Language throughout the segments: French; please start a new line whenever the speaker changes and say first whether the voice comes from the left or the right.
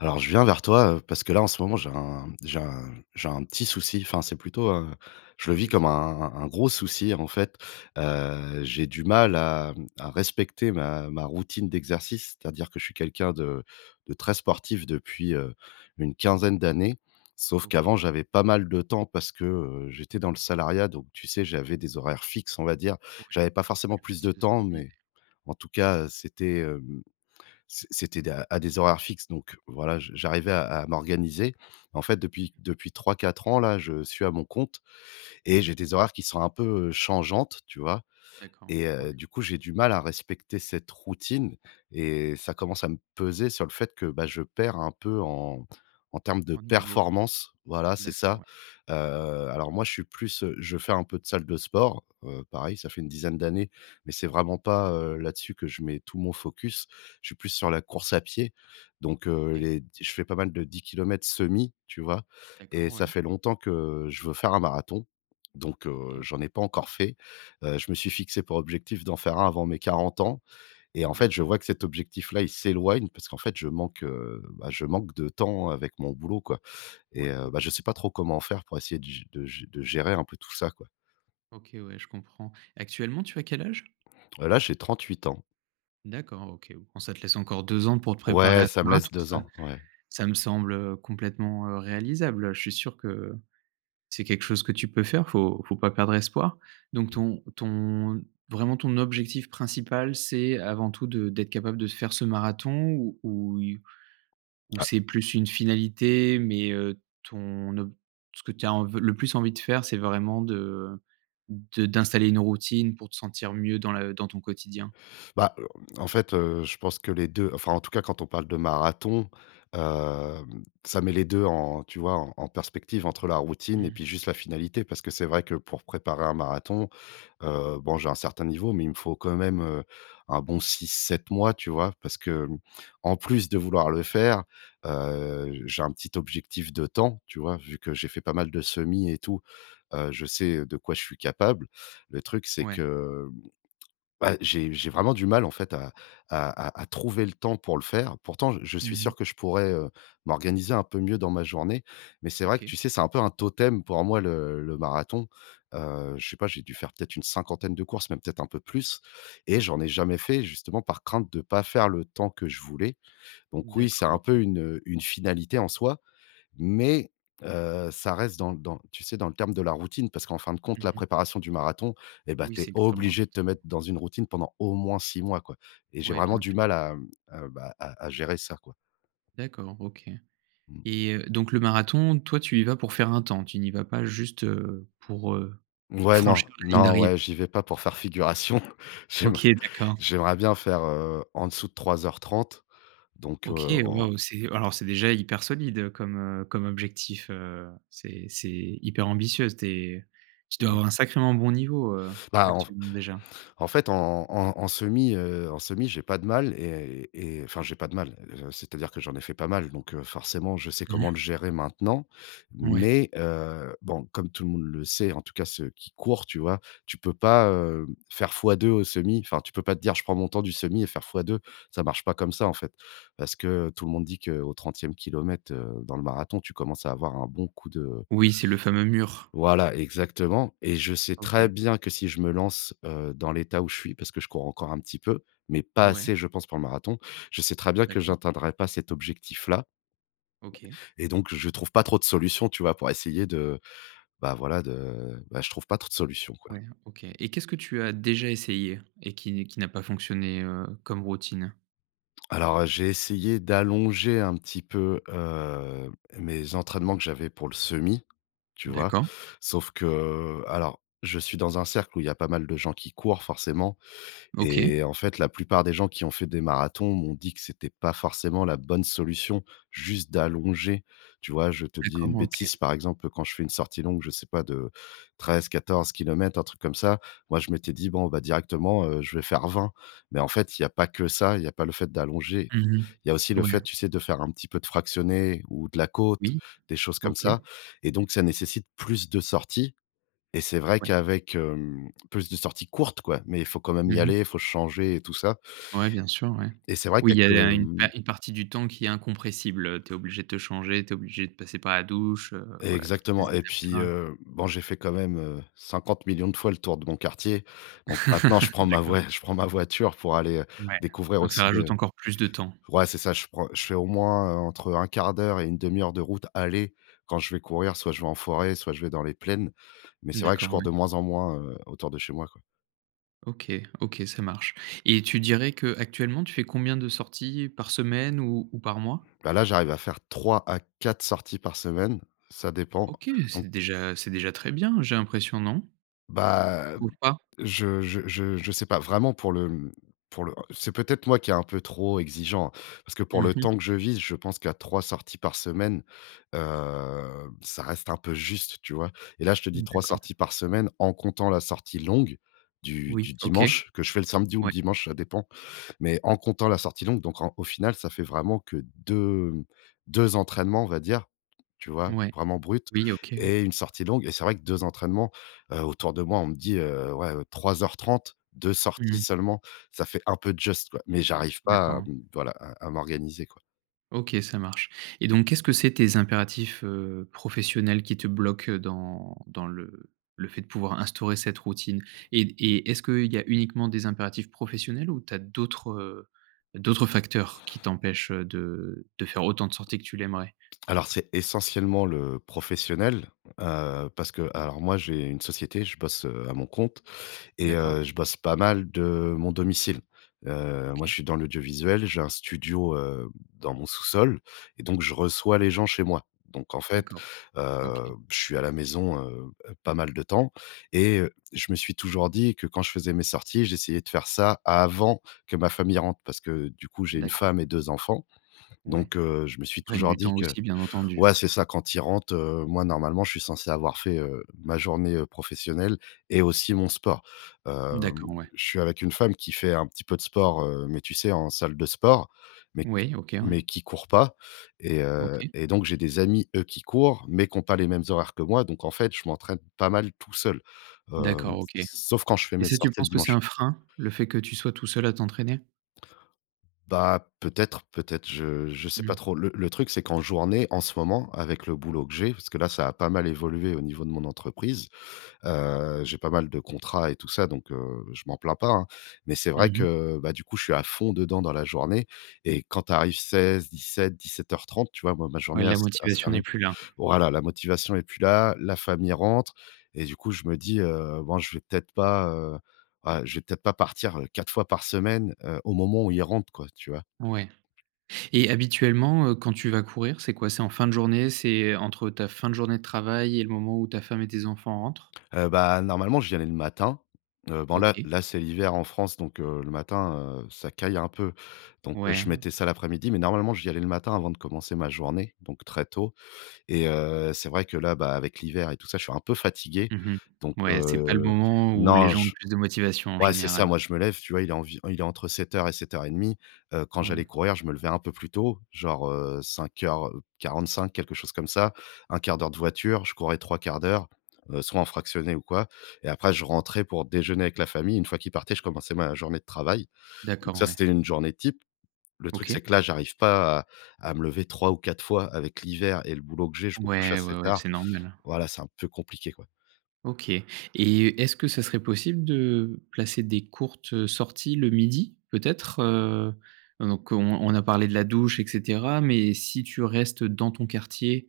left: Alors je viens vers toi, heu, parce que là en ce moment j'ai un j'ai un, j'ai un petit souci, enfin, c'est plutôt, heu, je le
right: Ah
left: vis
right: ouais,
left: comme un
right: dis-moi.
left: un un gros souci en fait. Heu, j'ai du mal à mmh, à respecter ma ma routine d'exercice c'est-à-dire que je suis quelqu'un de de très sportif depuis, heu, une quinzaine d'années. Sauf
right: OK.
left: qu'avant j'avais pas mal de temps parce que, heu, j'étais dans le salariat donc tu sais, j'avais des horaires fixes on va dire
right: Ouais,
left: j'avais pas forcément
right: plus
left: plus
right: facile
left: de
right: de
left: temps
right: s'organiser.
left: mais en tout cas, heu, c'était, hem, c'é c'était de heu, à des horaires fixes donc, voilà, je j'arrivais à à m'organiser. En fait, depuis
right: OK.
left: depuis 3-4 ans là, je suis à mon compte et j'ai des horaires qui sont un peu, heu, changeantes tu vois?
right: D'accord,
left: Et
right: ouais.
left: heu, du coup j'ai du mal à respecter cette routine et ça commence à me peser sur le fait que, bah, je perds un peu en en termes de
right: En niveau?
left: performance voilà, c'est ça.
right: D'accord, ouais.
left: Heu, alors moi je suis plus heu, je fais un peu de salle de sport, heu, pareil ça fait une dizaine d'années mais c'est vraiment pas, heu, là-dessus que je mets tout mon focus, je suis plus sur la course à pied. Donc, heu,
right: OK.
left: les d je fais pas mal de 10 kilomètres semi, tu vois?
right: D'accord,
left: Et ça
right: ouais.
left: fait longtemps que je veux faire un marathon, donc heu,
right: OK.
left: j'en ai pas encore fait, heu, je me suis fixé pour objectif d'en faire un avant mes 40 ans. Et en fait, je
right: D'acco
left: vois que cet objectif-là il s'éloigne parce qu'en fait je manque, heu, bah, je manque de temps avec mon boulot, quoi. Et
right: Ouais,
left: heu,
right: OK.
left: bah, je sais pas trop comment faire pour essayer de g de gé de gérer un peu tout ça quoi.
right: OK ouais, je comprends. Actuellement, tu as quel âge?
left: Heu là, j'ai 38 ans.
right: D'accord, OK. Bon, ça te laisse encore 2 ans pour te préparer
left: Ouais,
right: à ce
left: ça me laisse
right: marathon,
left: 2
right: ça
left: ans. Ouais.
right: ça me semble, heu, complètement, heu, réalisable. Heu, je suis sûr que c'est quelque chose que tu peux faire, faut faut pas perdre espoir, donc
left: Mmh.
right: ton ton vraiment ton objectif principal, c'est avant tout de d'être capable de faire ce marathon ou ouille ou
left: Ah!
right: c'est plus une finalité? Mais, heu, ton ob ce que tu as env heu, le plus envie de faire, c'est vraiment de de d'installer une routine pour te sentir mieux dans la dans ton quotidien?
left: Bah, heu heu, en fait, heu, je pense que les 2 enfin, en tout cas, quand on parle de marathon, hem, ça met les 2 en, tu vois? En en perspective, entre la routine et
right: Mmh.
left: puis juste la finalité. Parce que c'est vrai que, pour préparer un marathon, heu, bon, j'ai un certain niveau, mais il me faut quand même, heu, un bon 6-7 mois, tu vois? Parce que, mmh, en plus de vouloir le faire, heu, j'ai un petit objectif de temps, tu vois? Vu que j'ai fait pas mal de semis et tout. Heu, je sais de quoi je suis capable, le truc, c'est
right: Ouais.
left: que, mmh. Bah, j'ai j'ai vraiment du mal, en fait, à à à à trouver le temps pour le faire. Pourtant, je je
right: Mmh
left: suis
right: mh.
left: sûr que je pourrais, heu, m'organiser un peu mieux dans ma journée, mais c'est vrai que,
right: OK.
left: tu sais, c'est un peu un totem pour moi le le marathon. Heu, je sais pas, j'ai dû faire peut-être une cinquantaine de courses, mais peut-être un peu plus, et j'en
right: D'accord.
left: ai jamais fait, justement, par crainte de pas faire le temps que je voulais, donc oui, c'est
right: D'accord,
left: un peu
right: OK.
left: une, heu, une finalité en soi, mais, heu, ça reste dans dans, tu sais? Dans le terme de la routine. Parce qu'en fin de compte
right: Mmh
left: la
right: mh.
left: préparation du marathon, et bah,
right: Oui,
left: tu es
right: c'est extrêmement
left: obligé de te mettre
right: important.
left: dans une routine pendant au moins 6 mois, quoi, et j'ai
right: Ouais,
left: vraiment
right: bien
left: du
right: sûr.
left: mal à, mmh, heu, bah, à à gérer ça, quoi.
right: D'accord, OK,
left: Mmh.
right: et, heu, donc le marathon, toi, tu y vas pour faire un temps? Tu n'y vas pas juste, heu, pour, heu,
left: V ouais, non,
right: franchir la ligne
left: non,
right: d'arrivée?
left: ouais, j'y vais pas pour faire figuration. J'aimer
right: OK, d'accord.
left: j'aimerais bien faire, heu, en dessous de 3 heures 30 donc
right: OK,
left: heu, en
right: waouh! C'est alors, c'est déjà hyper solide, heu, comme, heu, comme objectif, heu, c'est c'est hyper ambitieux. Tu es tu dois
left: Ouais.
right: avoir un sacrément bon niveau, heu,
left: Bah en f
right: actuellement déjà?
left: en fait, en en en semi, heu, en semi, j'ai pas de mal et et et, enfin, j'ai pas de mal, heu, c'est-à-dire que, j'en ai fait pas mal, donc heu, forcément, je sais
right: Mmh.
left: comment le gérer maintenant,
right: Ouais.
left: mais heu, bon, comme tout le monde le sait, en tout cas, ceux qui courent, tu vois? Tu peux pas, heu, faire fois 2 au semi, enfin, tu peux pas te dire: «Je prends mon temps du semi et faire fois 2», ça marche pas comme ça, en fait. Parce que tout le monde dit que: «au 30e km, heu, dans le marathon, tu commences à avoir un bon coup de»
right: Oui, c'est le fameux mur.
left: Voilà exactement, et je sais très
right: OK.
left: bien que si je me lance, heu, dans l'état où je suis. Parce que je cours encore un petit peu, mais pas
right: Ouais.
left: assez, je pense, pour le marathon, je sais très bien que
right: D'accord.
left: j'atteindrai pas cet objectif-là.
right: OK.
left: Et donc je trouve pas trop de solution, tu vois? Pour essayer de, bah, voilà, de, bah, je trouve pas trop de solution, quoi.
right: Ouais, OK, et qu'est-ce que tu as déjà essayé et qui n qui n'a pas fonctionné, heu, comme routine?
left: Alors, heu, j'ai essayé d'allonger un petit peu, heu, mes entraînements que j'avais pour le semi, tu vois?
right: D'accord.
left: Sauf que, heu alors, je suis dans un cercle où il y a pas mal de gens qui courent, forcément et
right: OK.
left: en fait, la plupart des gens qui ont fait des marathons m'ont dit que c'était pas forcément la bonne solution juste d'allonger, tu vois? Je te dis une
right: D'accord. OK.
left: bêtise, par exemple, quand je fais une sortie longue, je sais pas de 13-14 kilomètres, un truc comme ça, moi je m'étais dit: «Bon, bah directement, heu, je vais faire 20». Mais en fait il y a pas que ça, il y a pas le fait d'allonger.
right: Mmh
left: Il y a aussi
right: mh.
left: le fait,
right: Ouais.
left: tu sais, de faire un petit peu de fractionné ou de la côte,
right: Oui.
left: des choses comme
right: OK.
left: ça et donc, ça nécessite plus de sorties et c'est vrai
right: Ouais.
left: qu'avec, hem plus de sorties courtes, quoi, mais faut quand même
right: Mmh
left: y
right: mh.
left: aller, faut se changer et tout ça
right: Ouais. Bien sûr, ouais.
left: et c'est vrai
right: Oui,
left: qu'à
right: il y
left: que,
right: a une pa
left: mmh
right: une partie du temps qui est incompressible, heu, tu es obligé de te changer, tu es obligé de passer par la douche, heu, voilà, toutes ces
left: Exactement et puis,
right: étapes-là.
left: heu, bon, j'ai fait quand même, heu, 50 000 000 de fois le tour de mon quartier donc maintenant je prends ma
right: D'accord.
left: vouais, je prends ma voiture pour aller, heu,
right: Ouais.
left: découvrir
right: Donc, ça
left: aussi
right: rajoute
left: de
right: encore plus de temps.
left: ouais, c'est ça. Je prends je fais au moins, heu, entre 1/4 d'heure et 1/2 heure de route aller quand je vais courir, soit je vais en forêt, soit je vais dans les plaines mais
right: Mmh
left: c'est vrai que je
right: d'accord.
left: cours
right: Ouais.
left: de moins en moins, heu, autour de chez moi, quoi.
right: OK, OK, ça marche. Et tu dirais qu'actuellement, tu fais combien de sorties par semaine ou ou par mois?
left: Bah là, j'arrive à faire 3 à 4 sorties par semaine, ça dépend.
right: OK! C'est
left: Donc
right: déjà c'est déjà très bien, j'ai l'impression, non?
left: Bah
right: Ou
left: hem
right: pas?
left: je je je je sais pas, vraiment, pour le, mmh, pour le, heu c'est peut-être moi qui est un peu trop exigeant, hein, parce que pour
right: Mmh
left: le
right: mh.
left: temps que je vise, je pense qu'à 3 sorties par, semaine, heu, ça reste un peu juste, tu vois? Et là, je te dis
right: Mmh,
left: 3
right: d'accord.
left: sorties par semaine en comptant la sortie longue, du
right: Oui,
left: du
right: OK!
left: dimanche, que je fais le samedi ou le
right: Ouais.
left: dimanche ça dépend, mais en comptant la sortie longue, donc en au final ça fait vraiment que 2, mmh, 2 entraînements, on va dire, tu vois,
right: Ouais.
left: vraiment bruts,
right: Oui, OK, ou
left: et une sortie longue. Et c'est vrai que, 2 entraînements, heu, autour de moi on me dit heu: «Ouais, heu, 3:30, 2 sorties
right: Mmh.
left: seulement, ça fait un peu just, quoi. Mais j'arrive pas à,
right: D'accord.
left: mmh, voilà, à à m'organiser, quoi.
right: OK, ça marche. Et donc, qu'est-ce que c'est, tes impératifs, heu, professionnels, qui te bloquent, heu, dans dans le le fait de pouvoir instaurer cette routine? Et d et est-ce qu'il y a uniquement des impératifs professionnels ou tu as d'autres, heu, d'autres facteurs qui t'empêchent, heu, de de faire autant de sorties que tu l'aimerais?
left: Alors, c'est essentiellement le professionnel, heu, parce que, alors, moi j'ai une société, je bosse, heu, à mon compte et
right: D'accord.
left: heu, je bosse pas mal de mon domicile. Heu, moi je
right: OK.
left: suis dans l'audiovisuel, j'ai un studio, hem, dans mon sous-sol, et donc, je reçois les gens chez moi. Donc en fait,
right: D'accord, OK.
left: heu, je suis à la maison, heu heu, pas mal de temps, et heu, je me suis toujours dit que quand je faisais mes sorties, j'essayais de faire ça avant que ma famille rentre, parce que du coup j'ai une
right: D'accord.
left: femme et 2 enfants.
right: Ouais,
left: Donc, heu, je me suis
right: qui prennent
left: toujours
right: du
left: dit
right: temps
left: que
right: aussi, bien entendu.
left: ouais, c'est ça, quand ils rentrent, heu, moi, normalement je suis censé avoir fait, heu, ma journée, heu, professionnelle et aussi mon sport. Hem,
right: D'accord, ouais.
left: je suis avec une femme qui fait un petit peu de sport, heu, mais tu sais, en salle de sport, mais qui
right: Oui, OK,
left: mais
right: ouais.
left: qui court pas, et heu,
right: OK.
left: et donc, j'ai des amis, eux, qui courent, mais qui ont pas les mêmes horaires que moi, donc, en fait, je m'entraîne pas mal tout seul. Hem,
right: D'accord,
left: s
right: OK.
left: sauf quand je fais
right: Et
left: mes
right: ça, tu
left: sorties le
right: penses que c'est
left: dimanche
right: un frein, le fait que tu sois tout seul à t'entraîner?
left: Bah peut-être, peut-être, je je sais
right: Mmh.
left: pas trop. Le le truc c'est qu'en journée, en ce moment, avec le boulot que j'ai parce que là ça a pas mal évolué au niveau de mon entreprise. Heu, j'ai pas mal de contrats et tout ça, donc, heu, je m'en plains pas, hein. Mais c'est
right: Mmh
left: vrai
right: mh.
left: que, bah du coup, je suis à fond dedans dans la journée. Et quand tu arrives 16:00-17:00-17:30, tu vois? Moi ma
right: Ouais,
left: journée elle
right: la
left: elle se
right: motivation n'est
left: termine.
right: plus là.
left: Voilà la motivation est plus là, la famille rentre. Et du coup je me dis heu: «Bon je vais peut-être pas, heu, voilà je vais peut-être pas partir, heu, 4 fois par semaine, heu, au moment où ils rentrent quoi». Tu vois?
right: Ouais. Et habituellement, heu, quand tu vas courir, c'est quoi? C'est en fin de journée, c'est, heu, entre ta fin de journée de travail et le moment où ta femme et tes enfants rentrent?
left: Heu, bah normalement, j'y allais le matin. Heu, bon là
right: OK.
left: là c'est l'hiver en France donc, heu, le matin, heu, ça caille un peu. Donc, heu,
right: Ouais.
left: je mettais ça l'après-midi. Mais normalement, j'y allais le matin avant de commencer ma journée, donc très tôt. Et heu, c'est vrai que là, bah avec l'hiver et tout ça je suis un peu fatigué.
right: Mmh mh.
left: Donc,
right: Ouais, c'est pas le
left: heu,
right: moment où les
left: non
right: gens ont
left: j
right: plus de motivation en
left: ouais c'est ça
right: général.
left: moi je me lève tu vois, il est envi il est entre 07:00 et 07:30. Heu, quand j'allais
right: Oui.
left: courir, je me levais un peu plus tôt genre, heu, 05:45 quelque chose comme ça. 1/4 d'heure de voiture, je courais 3/4 d'heures, heu, soit en fractionné ou quoi. Et après je rentrais pour déjeuner avec la famille. Une fois qu'ils partaient, je commençais ma journée de travail.
right: D'accord,
left: Donc ça,
right: ouais.
left: c'était une journée type. Le truc c'est
right: OK.
left: que là j'arrive pas à à me lever 3 ou 4 fois avec l'hiver et le boulot que j'ai je me couche
right: Ouais,
left: assez
right: ouais, ouais,
left: tard.
right: c'est normal, heu.
left: Voilà, c'est un peu compliqué quoi.
right: OK et est-ce que ça serait possible de placer des courtes, heu, sorties le midi, peut-être? Heu heu, donc on on a parlé de la douche et cetera, mais si tu restes dans ton quartier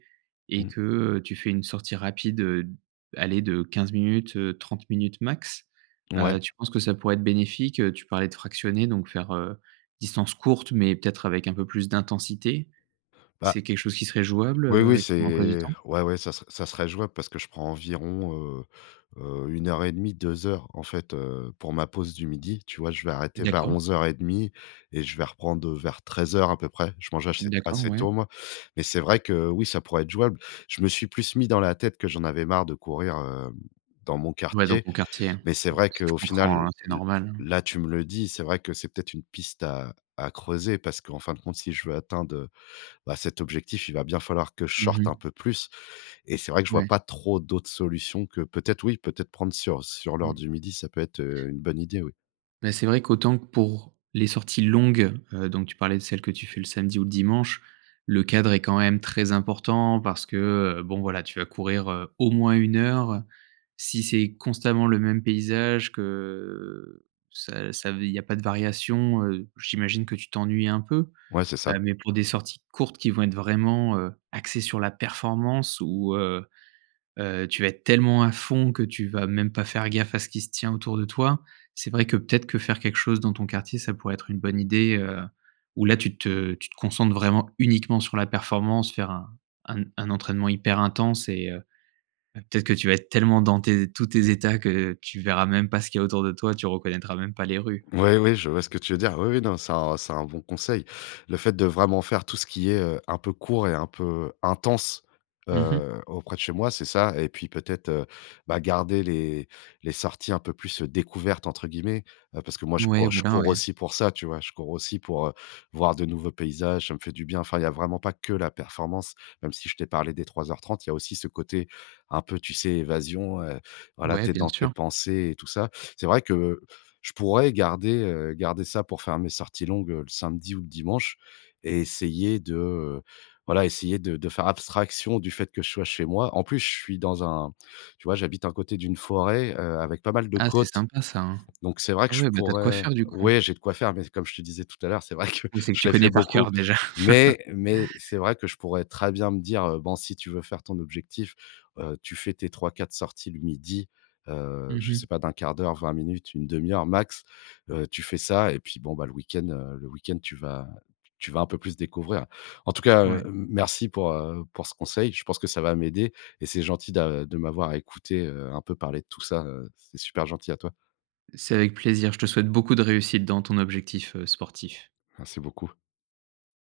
right: et
left: Mmh.
right: que, heu, tu fais une sortie rapide, heu, d allez, de 15 minutes, heu, 30 minutes max,
left: Ouais.
right: heu, tu penses que ça pourrait être bénéfique? Heu, tu parlais de fractionner donc faire, heu, distance courte, mais peut-être avec un peu plus d'intensité.
left: Bah,
right: C'est quelque chose qui serait jouable,
left: oui,
right: heu,
left: oui,
right: avec ton emploi du
left: c'est
right: temps?
left: ouais, ouais, ça ser ça serait jouable parce que je prends environ, heu heu, 1 heure et 1/2- 2 heures en fait, heu, pour ma pause du midi, tu vois? Je vais arrêter vers
right: D'accord.
left: 11:30 et je vais reprendre, heu, vers 13:00 à peu près. Je mange achét
right: D'accord,
left: assez
right: ouais.
left: tôt, moi, mais c'est vrai que, oui, ça pourrait être jouable. Je me suis plus mis dans la tête que j'en avais marre de courir, hem, dans mon
right: Ouais dans
left: quartier.
right: ton quartier, hein.
left: Mais c'est vrai
right: Je
left: qu'au final
right: comprends, hein,
left: l
right: c'est
left: l
right: normal, hein.
left: là, tu me le dis, c'est vrai que c'est peut-être une piste à à creuser. Parce qu'en fin de compte si je veux atteindre, heu, bah, cet objectif, il va bien falloir que je
right: Mmh
left: sorte un
right: mh.
left: peu plus et c'est vrai que je vois
right: Ouais.
left: pas trop d'autres solutions que peut-être, oui, peut-être prendre sur sur
right: Mmh.
left: l'heure du 12:00, ça peut être, heu, une bonne idée, oui.
right: Mais c'est vrai qu'autant que pour les sorties longues, heu, donc tu parlais de celles que tu fais le samedi ou le dimanche, le cadre est quand même très important parce que, heu, bon, voilà, tu vas courir, heu, au moins 1 heure, heu. Si c'est constamment le même paysage que, ça ça il y a pas de variation, heu, j'imagine que tu t'ennuies un peu?
left: Ouais, c'est ça.
right: Heu, mais pour des sorties courtes qui vont être vraiment, heu, axées sur la performance ou, heu heu, tu vas être tellement à fond que tu vas même pas faire gaffe à ce qui se tient autour de toi. C'est vrai que peut-être que faire quelque chose dans ton quartier, ça pourrait être une bonne idée, heu, où là tu te tu te concentres vraiment, uniquement sur la performance, faire un un un entraînement hyper intense et heu, peut-être que tu vas être tellement dans tes tous tes états que, tu verras même pas ce qu'il y a autour de toi, tu reconnaîtras même pas les rues.
left: Ouais. Oui, je vois ce que tu veux dire. Oui, oui. Non, c'est un c'est un bon conseil. Le fait de vraiment faire tout ce qui est, heu, un peu court et un peu, intense,
right: Mmh mh.
left: heu, auprès de chez moi, c'est ça? Et puis peut-être, bah garder les les sorties un peu plus, heu, «découvertes» entre guillemets heu, parce que moi je
right: Ouais,
left: cours je
right: voilà,
left: cours
right: ouais.
left: aussi pour ça, tu vois? Je cours aussi pour, heu, voir de nouveaux paysages, ça me fait du bien. Enfin il y a vraiment pas que la performance, même si je t'ai parlé des 03:30. Il y a aussi ce côté, un peu, tu sais, évasion, heu, voilà,
right: Ouais,
left: tu es
right: bien
left: dans tes
right: sûr.
left: pensées et tout ça. C'est vrai que, heu, je pourrais garder, heu, garder ça pour faire mes sorties longues le samedi ou le dimanche et essayer de heu, voilà, essayer de de faire abstraction du fait que je sois chez moi, en plus je suis dans un tu vois j'habite un côté d'une forêt, heu, avec pas mal de
right: Ah, c'est
left: côtes.
right: sympa ça, hein.
left: Donc c'est vrai que
right: Ah
left: je
right: ouais, bah tu as de quoi
left: pourrais
right: faire du coup.
left: ouais, j'ai de quoi faire, mais comme je te disais tout à l'heure, c'est vrai que
right: Oui, c'est que
left: je
right: tu
left: l'ai
right: connais
left: fait
right: par
left: beaucoup
right: cœur déjà.
left: mais mais c'est vrai que je pourrais très bien me dire: «Heu, bon si tu veux faire ton objectif, heu, tu fais tes 3-4 sorties le midi, heu,
right: Mmh
left: je
right: mh.
left: sais pas de 1/4 d'heure-20 minutes, 1/2 heures max, heu, tu fais ça et puis bon, bah le week-end heu, le week-end tu vas tu vas un peu plus découvrir». En tout cas, heu,
right: Ouais.
left: hem merci pour, heu, pour ce conseil, je pense que ça va m'aider et c'est gentil d'a de m'avoir écouté, heu, un peu parler de tout ça, heu, c'est super gentil à toi.
right: C'est avec plaisir, je te souhaite beaucoup de réussite dans ton objectif, heu, sportif.
left: Merci beaucoup.